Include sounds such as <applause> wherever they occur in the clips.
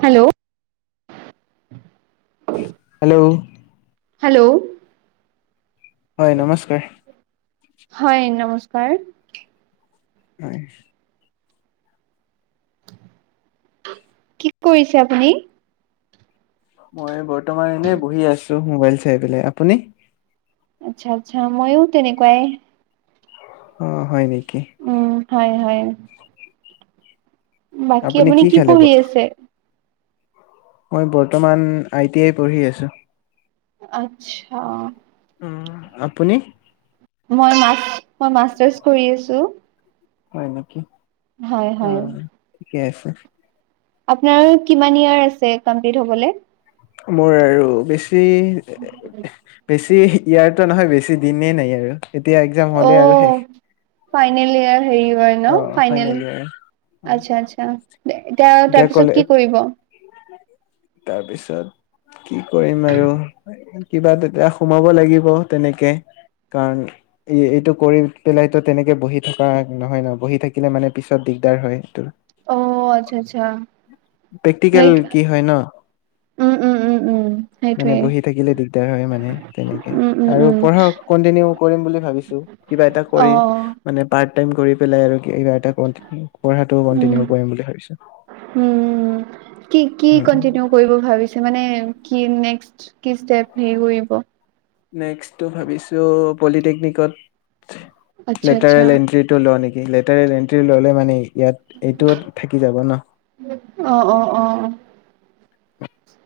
Hello hello hello হয় নমস্কাৰ। হয় নমস্কাৰ। হয়। কি কৰিছে আপুনি? মই বৰ্তমান এনে বহি আছো মোবাইল চাই পেলাই। আপুনি? আচ্ছা, আচ্ছা, ময়ো তেনেকুৱাই। অহ, হয় নেকি। উম, হয় হয়। বাকী আপুনি কি পঢ়ি আছে? মই বৰ্তমান আই টি আই পঢ়ি আছো। আচ্ছা। উম, আপুনি। মই মাচ মই মাষ্টাৰ্ছ কৰি আছো। হয় নেকি। হয়, হয়। কেফে। আপনাৰ কিমান ইয়াৰ আছে কমপ্লিট হ'বলে? মোৰ আৰু <unintelligible> তি বেছি ইয়াক। তই নহয় বেছি দিনেই নাই আৰু। এতিয়া এক্জাম হ'লে আৰু অ' শেষ। ফাইনেল ইয়াৰ। হেই হয় অ ফাইনেল ইয়াৰ ন আচ্ছা আচ্ছা এতিয়া তাৰপিছত কলে কি কৰিব তাৰপিছত। কি কৰিম আৰু। কিবা এটা সোমাব লাগিব তেনেকে কাৰণ এইটো কৰি পেলাইতো তেনেকে বহি থকা। নহয় ন বহি থাকিলে মানে পিছত দিগদাৰ হয় তোৰ। অ' আচ্ছা আচ্ছা প্ৰেক্টিকেল লাইক কি হয় ন উম উম উম উম মানে সেইটোৱে বহি থাকিলে দিগদাৰ হয় মানে তেনেকে উম উম আৰু উম পঢ়া কন্টিনিউ কৰিম বুলি ভাবিছো কিবা এটা কৰি অ', মানে পাৰ। টাইম কৰি পেলাই আৰু কিবা এটা পঢ়াটো উম, কন্টিনিউ কৰিম বুলি ভাবিছো উম। কি কি উম। কন্টিনিউ কৰিব ভাবিছে মানে কি নেক্স কি ষ্টেপ হে কৰিব। নেক্সটটো ভাবিছো পলিটেকনিকত। আচ্ছা আচ্ছা, লেটাৰেল এন্ট্ৰি টো লও নেকি? লেটাৰেল এণ্ট্ৰি ল'লে মানে। ইয়াত এইটো থাকি যাব ন। অ', অ', অ'।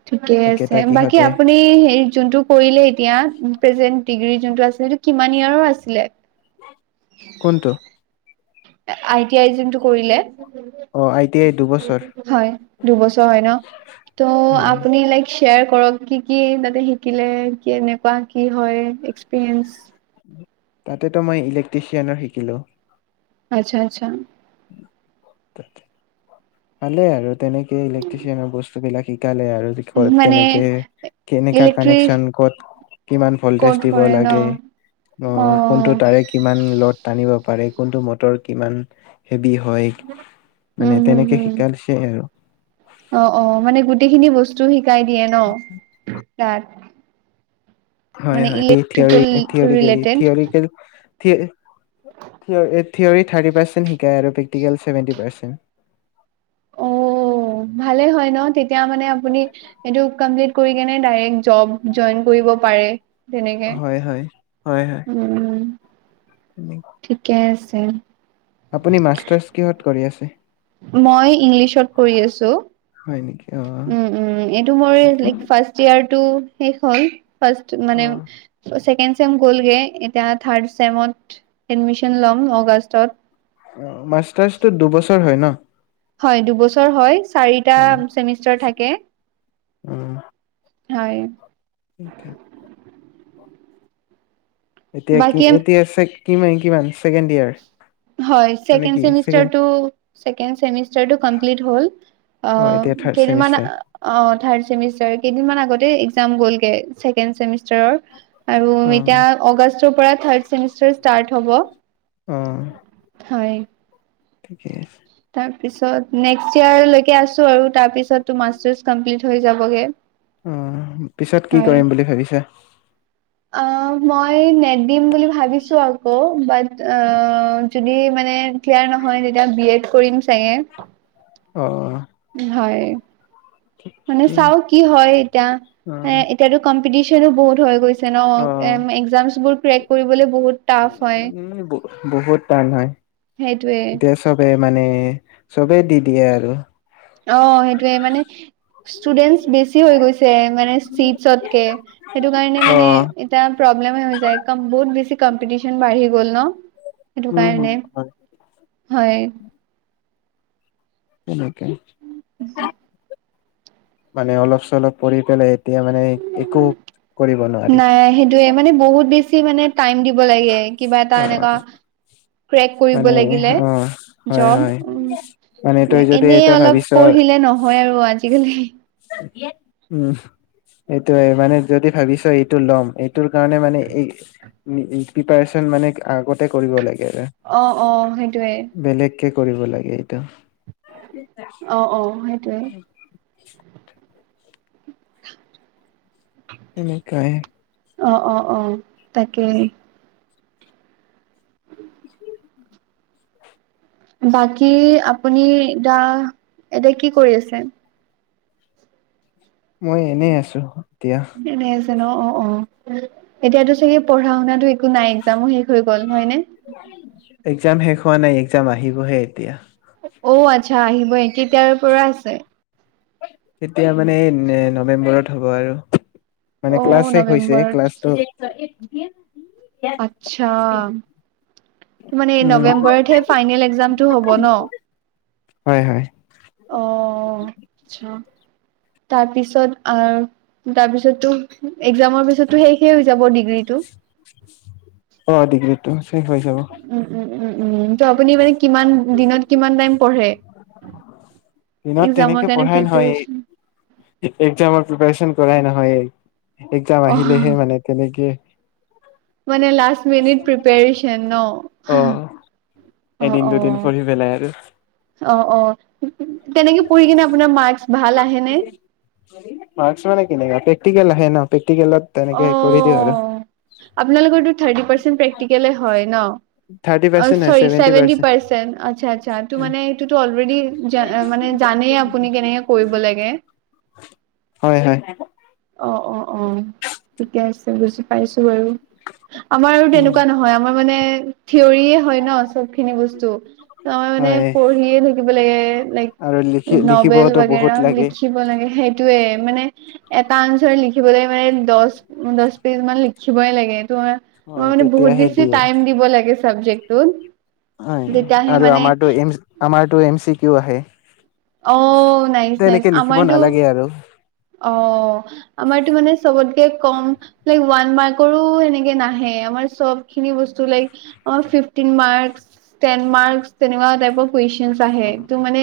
ঠিকে একেটা আছে বাকী কিহতে আপুনি হে যোনটো কৰিলে এতিয়া প্ৰেজেন্ট ডিগ্ৰী যোনটো আছিলে সেইটো কিমান ইৰ আছিলে। কোনটো আই টি আই যোনটো কৰিলে। অ আই টি আই দুবছৰ হয় দুবছৰ হয় ন ত হয় আপুনি লাইক। শ্বেয়াৰ কৰক কি কি তাতে শিকিলে কি এনেকুৱা কি হয় এক্সপিৰিয়েঞ্চ। তাতেতো মই ইলেক্ট্ৰিচিয়ানৰ শিকিলো। আচ্ছা আচ্ছা। ত <unintelligible> ভালে আৰু তেনেকে ইলে্ট্ৰচিয়ানৰ বস্তু। বস্তুবিলাক শিক। কাইলে আৰু ক'ত মানে কেনেকে, কেনেকা ইলেক্ট্ৰিক কানেকচন, ক'ত কিমান ভল্টেজ ক'ত দিব কৰে ন লাগে, অ'! কোনটো তাৰে কিমান লড টানিব পাৰে কোনটো মটৰ কিমান হেভি হয়, মানে হম তেনেকে উম, শিকাইছে আৰু অ'! অ'! মানে গোটেইখিনি বস্তু <unintelligible> শিকাই দিয়ে ন', তাত। হয়, মানে হয়। Electrical theory theoretically, related theoretically <unintelligible> theory thirty percent শিকায় আৰু প্ৰেক্টিকেল চছেভেণ্টি পাৰ্চেণ্ট। অঁ! ভালেই হয় ন'। তেতিয়া মানে, আপুনি এইটো কমপ্লিট কৰি কিনে ডাইৰক্ট জব জইন কৰিব পাৰে। তেনেকে, হয় হয় হয় হয় উম! ঠিকে আছে। <unintelligible> আপুনি মাষ্টাৰচ কিহত কৰি আছে? <inaudible> মই ইংলিছত কৰি আছোঁ। হয় নেকি অ উম, উম, এইটো মই ঠিকে। লাইক ফাৰ্ষ্টয়েৰ টো শেষ হ'ল। ৰ্ফাষ্ট অ মানে ছেকেণ্ড চেম গ'লগে, এতিয়া ৰ্থাড চেমত এডমিচন ল'ম আগষ্টত। অ'! মাষ্টাৰ্চটো দুবছৰ হয় ন'? হয়। দুবছৰ হয়! চাৰিটা চেমিষ্টাৰ থাকে। উম! হয়! <unintelligible> এতিয়া কি, বাকী এতিয়া আছে কিমান, কিমান ছেকেণ্ডয়েৰ। হয়! ছেকেণ্ড চেমিষ্টাৰতো, ছেকেণ্ড চেমিষ্টাতো কমপ্লিট হ'ল। অ'! এতিয়া থাৰ্ড কেইদিনমান চেমিষ্টাৰ অ'! থাৰ্ড চেমিষ্টাৰ কেইদিন মান আগতে এ, এক্সাম গ'লগে। ছেকেণ্ড চেমি ষ্টাৰৰ আৰু অ এতিয়া আগষ্টৰ পৰা ৰ্থাড চেমিষ্টাৰ ষ্টাৰ্ট অ হ'ব। হয়। ঠিকে আছে। তাৰ পিছত নেক্সট ইয়েৰ লৈকে আছোঁ আৰু। তাৰ পিছততো মাষ্টাৰ্চ কম্পিলিত হৈ যাব। ে <unintelligible> অঁহ ', পিছত কি কৰিম বুলি ভাবিছে? অঁহ ', মই নেট দিম বুলি ভাবিছোঁ আকৌ। বাট যদি মানে ক্লিয়াৰ নহয় যেতিয়া বি এড। কৰিম চাগে। অ হয়। <unintelligible> মানে চাও কি হয় এতিয়া অ এ এতিয়াতো কম টিচনও ব হৈ গৈছে ন অ এক্সামবোৰ ক্ৰেক কৰিবলৈ বহুত টাফ হয়। উম বহুত টান হয়। সেইটোৱে। এতিয়া চবে মানে চবে দি দিয়ে আৰু। অহ ', সেইটয়ে মানে ষ্টুডেন্টছ বেছি হৈ গৈছে মানে চিটছতকে সেইটো কাৰণে অ মানে এতিয়া প্ৰব্লেম হৈ যায় কাৰণ বহুত বেছি। কম্পিটিশন বাঢ়ি গ'ল ন। সেইটো উম কাৰণে, হয় হয়। <unintelligible> <unintelligible> মানে অলপ চলপ পৰি পেলাই। এতিয়া মানে একো কৰিব নোৱাৰি নাই সেইটোয়ে মানে বহুত বেছি মানে টাইম দিব লাগে কিবা এটা এনেকুৱা ক্ৰেক কৰিব মানে লাগিলে অ হয় জব হয় উম মানে তই ', যদি এনে এটা অলপ ভাবিছ পঢ়িলে নহয় আৰু আজিকালি। উম', সেটোয়ে মানে যদি ভাবিছ এইটো ল'ম এই তৰ কাৰণে মানে এই প্ৰিপাৰেচন মানে আগতে কৰিব লাগে। আৰু অহ', - অহ ', সেইটোৱে। কি কৰিব লাগে এইটো? অহ ', - অহ। ', সেইটোৱে। তেনেকাই। অহ', - অহ', - অহ', তাকেই। <inaudible> বাকী আপুনি দা এতিয়া কি কৰি আছে? মই এনেই আছো এতিয়া। এনে আছে ন, অ, অ এতিয়া টো চাগে পঢ়া শুনাটো একো নাই এগজামু শেখ হৈ গল হয়নে? এগজাম শেষ হোৱা নাই। এগজাম আহিবহে এতিয়া। অ আচ্ছা আহিবহে, কেইতিাৰ পৰা আছে? কেতিয়া মানে এই নৱেম্বৰত হ'ব আৰু। অ মানে ক্লাছ শেখ হৈছে নৱেম্বৰত ক্লাছটো <unintelligible> আচ্ছা, কি মানে এই উম নৱেম্বৰতহে ফাইনেল এগজামটো হ'ব ন? হয়, হয়। অহ, অচ্ছা। তাৰপিছত তাৰপিছতো এগজাম পিছতো শেখই হৈ যাব ডিগ অ দিগ্ৰী তো শেখ হৈ যাব। উম উম উম উম ত আপুনি মানে কিমান দিনত কিমান টাইম পঢ়ে? দিনত এক্জামৰ তেনেকে কাৰণে পঢ়াই নহয় প্ৰিপেৰেচন একজামৰ প্ৰিপচন পঢ়া নহয়ে এগজাম অ আহিলেহে মানে তেনেকে মানে লাষ্ট মিনিট প্ৰিপাৰেচন ন? অ অ, এদিন দুদিন অ, পঢ়ি পেলাই আৰু অ, অ। তেনেকে পঢ়ি কিনে আপোনাৰ মাৰ্ক্স ভাল আহেনে? মাৰ্কচ মানে কেনেকা প্ৰেক্টিকেল আহে ন প্ৰেক্টিকেলত তেনেকে কৰি দিওঁ আৰু আহ, আপোনালোকৰতো ৰ্ঠাতি ৰ্পাচেনট প্ৰেক্টিকেলেই হয় ন? থাৰ্টি অ পাৰ্চেন্ট হয় sorry seventy seventy percent percent আচ্ছা আচ্ছা টো মানে সেটো তো অলৰেদি জা মানে জানেই আপুনি কেনেকে কৰিব লাগে। হয় হয় অ, অ, অ, ঠিকে আছে। বুজি পাইছো। বাৰু। আমাৰ আৰু উম, তেনেকুৱা নহয় আমাৰ মানে থিয়ৰিয়ে হয় ন চবখিনি বস্তু টো টো মানে হয় পঢ়িয়ে থাকিব লাগে, লাইক আৰু লিখি নভেল লিখিবতো বাগেৰা বহুত লাগে লিখিব লাগে সেই সেইটোয়ে মানে এটা অন্স্বেৰ লিখিবলৈ মানে দহ দহ পেজ মান লিখিবই লাগে। তোমাৰ অ তমাৰ মানে বহুত তেতিয়াহে বেছি দিয়ে টাইম দিব লাগিছে চব্জেক্টটো হয় আৰু আমাৰোতো আমাৰতো এম চি কিও আহে অ নাইচ নাইচ তেনেকে লিখিব আমাৰতো নালাগে আৰু অ আমাৰতো মানে চবতকে কম লাইক ওৱান মাৰ্কৰো সেনেকে নাহে আমাৰ চবখিনি বস্তু লাইক আমাৰ ফিফটিন মাৰ্ক টেন মাৰ্ক তেনেকুৱা টাইপৰ কোৱেইছনছ আহে টো মানে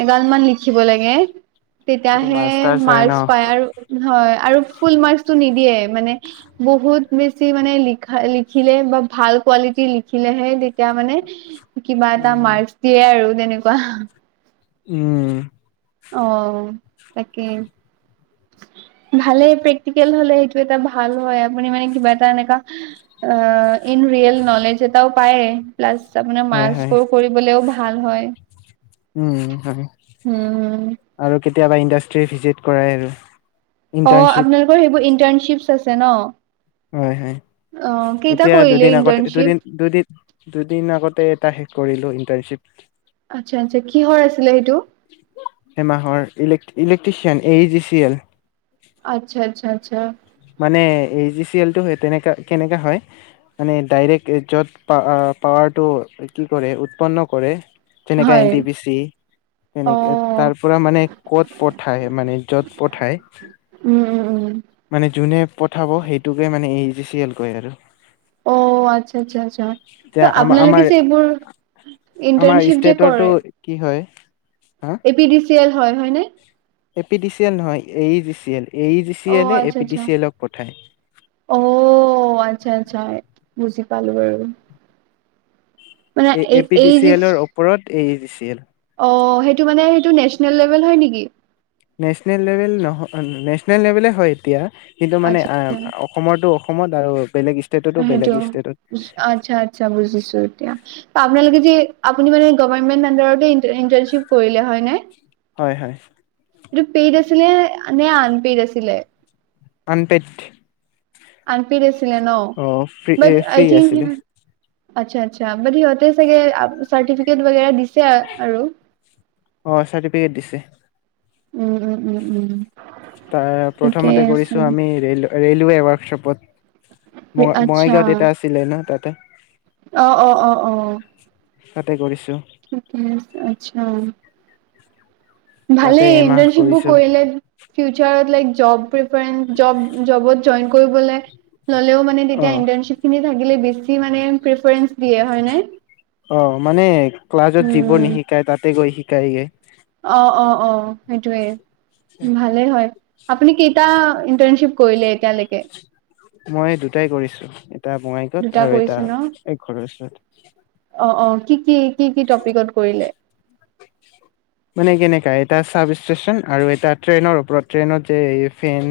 এগাল মান লিখিব লাগে তেতিয়া এইটো আহে মাষ্টাৰ্ছ হয় ন? মাৰ্ক্স পায় আৰু হয় আৰু ফুল মাৰ্কচ টো নিদিয়ে মানে বহুত বেছি মানে লিখা লিখিলে বা ভাল কোৱালিটিৰ লিখিলেহে তেতিয়া মানে কিবা এটা উম। মাৰ্কচ দিয়ে আৰু তেনেকুৱা উম অ তাকে ভালে প্ৰেক্টিকেল হলে সেইটো এটা ভাল হয় আৰু <unintelligible> মানে কি এটা এনেকুৱা অ ইন ৰিয়েল নলেজ এটাও পায় প্লাছ আপোনাৰ হয় মাৰ্ক্স হয়, স্কৰ কৰিবলেও ভাল ভাল হয় উম হয় উম আৰু কেতিয়াবা ইণ্ডাষ্ট্ৰি ভিজিট কৰাই আৰু অ ইণ্টাৰ্ণশ্বিপ আপোনালোকৰ সেইটো ইণ্টাৰ্নশিপ আছে ন হয় হয় অ কেইটা এতিয়া কৰিলে দুদিন আগতে ইন্টাৰ্ণশ্বিপ? দুদিন দুদিন দুদিন আগতে এটা শেষ কৰিলো ইণ্টাৰ্ণশ্বিপ আচ্ছা আচ্ছা কিহৰ আছিলে সেইটো এমাহৰ ইলেক্ট্ৰি electrician A E G C L আচ্চছা আচ্ছা আচ্ছা মানে এ ই জি চি এলটো সেই তেনেকা কেনেকা হয় মানে ডাইৰেক্ট য'ত প পাৱাৰটো কি কৰে উৎপন্ন কৰে। তেনেকে এন হয় টি পি চি অ। তেনেকে তাৰ পৰা মানে কত পঠায় মানে য'ত পঠায় উম উম উম। যোনে পঠাব সেইটোকে মানে A E G C L কয় আৰু। অ আচ্ছা আচ্ছা আচ্ছা এতিয়া আম আপোনালোকে আমাৰ যে এইবোৰ আমাৰ ইণ্টাৰ্নশিপ যে ষ্টেটৰটো কৰে কি হয় হা A P D C L হয় হয় ন A P D C L নহয় A E G C L A E G C অঁ এলে এ আচ্ছা পি ডি আচ্ছা, চি এলক পঠায় অহ আচ্ছা আচ্ছা বুজি পালো বাৰু। মানে এই এ পি দি চি এলৰ ওপৰত এই জি চি এল। অঁ সেইটো মানে সেইটো নেচনেল লেভেল হয় নেকি? নেচনেল লেভেল নহয়, নেচনেল লেভলে হয় এতিয়া কিন্তু মানে আচ্ছা আচ্ছা অসমৰটো অসমৰ দাৰো সেইটো, আচ্ছা আচ্ছা বুজিছো এতিয়া, আপোনালোকে যে আপুনি মানে গভমেন্ট আণ্ডাৰতে ইণ্টাৰ্শ্বিপ কৰিলে হয়নে? হয় হয়। এইটো পেইড আছিলে, নে আঁনপেইড আছিলে? আনপেইড আনপেইড আছিলে নে ন ফ্ৰী এ বাত আই ফ্ৰী থিংক আছিলে আচ্ছা আচ্ছা বাত সিহঁতে চাগে চৰ্টিফিকেট বাগেৰা দিচে <inaudible> অ' চাৰ্টিফিকেট দিছে। উম উম উম উম তাৰ, ঠিকেই প্ৰথমতে আছে কৰিছো আমি ৰেল ৰেলৱে ৱৰ্কচপত। আচ্ছা বঙাইগাঁৱত দেতা আছিলে ন তাত তে অ অ অ অ তাতে কৰিছোঁ ঠিকেই আছে আচ্ছা ভালে তাতে এমাহ ইণ্টাৰ্শ্বিপবোৰ কৰিছো কৰিলে ফিউচাৰত লাইক জব <unintelligible> জবত জইন কৰিবলে ল'লেও মানে অ তেতিয়া ইণ্টাৰ্শ্বিপ খিনি থাকিলে বিচি মানে দিয়ে হয়নে? অঁ মানে ক্লাছত যিবোৰ উম নিশিকাই তাতে গৈ শিকো কাইয়ে অ অ অ সেইটোৱে, ভালেই হয়। আপুনি কেইটা ইণ্টাৰ্শ্বিপ কৰিলে এতিয়ালৈকে? মই দুটাই কৰিছো। এটা বঙাইগাঁৱত দুটা আৰু এটা কৰিছে ন? এ ঘৰৰ ওচৰত। অ, অ, কি কি কি কি টপিকত কৰিলে। মানে কেনেকা এটা চাব ষ্টেচন আৰু এটা ট্ৰেইনৰ ওপৰত ট্ৰেইনত যে এ ফেন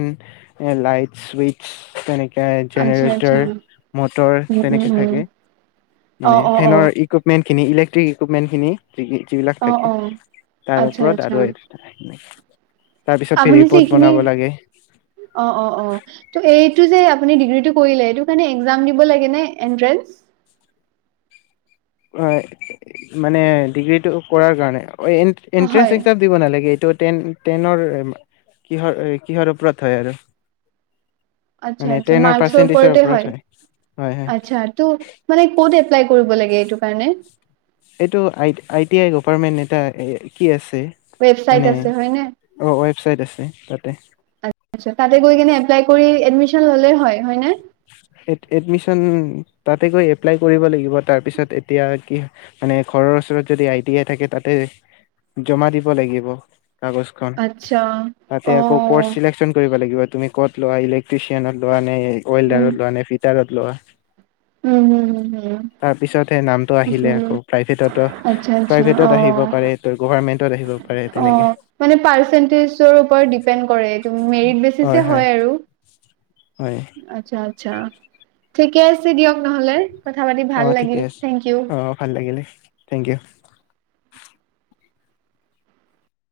এ লাইট চুইচ তেনে <unintelligible> আচ্ছা আচ্ছা জেনেৰেটাৰ, উম মটৰ উম তেনেকে উম থাকে, অ মানে অ অ ফেনৰ ইকুইপমেণ্ট খিনি ইলেক্ট্ৰিক ইকুপমেণ্টিখিনি। <unintelligible> বিলাক অ থাকে। অ তাৰ আচ্ছা ওপৰত আচ্ছা আৰু <inaudible> <inaudible> তাৰপিছত আপুনি যে ৰিপৰ্ট এইখিনি, বনাব লাগে অ, অ, অ, ত এই <unintelligible> আপুনি ডিগ্ৰীটো কৰিলে এইটোৰ কাৰণে এক্সাম দিব লাগে নে এণ্ট্ৰেন্স। হয়, মানে ডিগ্ৰীটো কৰাৰ কাৰণে অ, এ হয় এন্ট্ৰেন্স এক্সাম দিব নালাগে এইটোত টেন টেনৰ, কিহৰ কিহৰ ওপৰত হয় আৰু। আচ্ছা মানে আচ্ছা টেনৰ মাৰ্কছৰ পাৰ্চেন্টেজৰ ওপৰতে ওপৰত হয়। হয় হয় আচ্ছা ত মানে ক'ত এপ্লাই কৰিব লাগে এইটোৰ কাৰণে। এইটো আই টি আই গপাৰ্টমেণ্ট এটা কি আছ <unintelligible> ৱেবচাইট মানে, আছে হয় নে অ, ৱেবচাইট আছে তাতে। আচ্ছা তাতে গৈ কিনে এপ্লাই কৰি এডমিছন ল'লে হৈ হয়নে। <unintelligible> এডমিচন তাতে গৈ এপ্লাই কৰিব লাগিব তাৰপিছত এতিয়া কি মানে ঘৰৰ ওচৰত যদি আই টি আই থাকে তাতে জমা দিব লাগিব। কাগজখন, আচ্ছা তাতে অ আকৌ কৰ্চ চিলেকচন কৰিব লাগিব। তুমি ক'ত লোৱা ইলেকট্ৰিচিয়ন লোৱা নে অইলডাৰত। ফিটাৰত লোৱা। উম, উম, উম, তাৰপিছতহে নামটো আহিলে উম, আকৌ প্ৰাইভেটতো আচ্ছা, আচ্ছা প্ৰাইভেটত অ, আহিব পাৰে ত গভাৰমেন্টত আহিব পাৰে অ, তেনেকে মানে পাৰ্চেন্টেজৰ ওপৰত ডিপেণ্ড কৰে এই উম, মেৰিট বেচিচ হয় আৰু। হয় আচ্ছা। চ্ছা, ঠিকে আছে দিয়ক নহ'লে। কথা পাতি ভাল অ লাগিল, ঠিকে আছে থেংক ইউ। অ ভাল লাগিলে থেংক ইউ।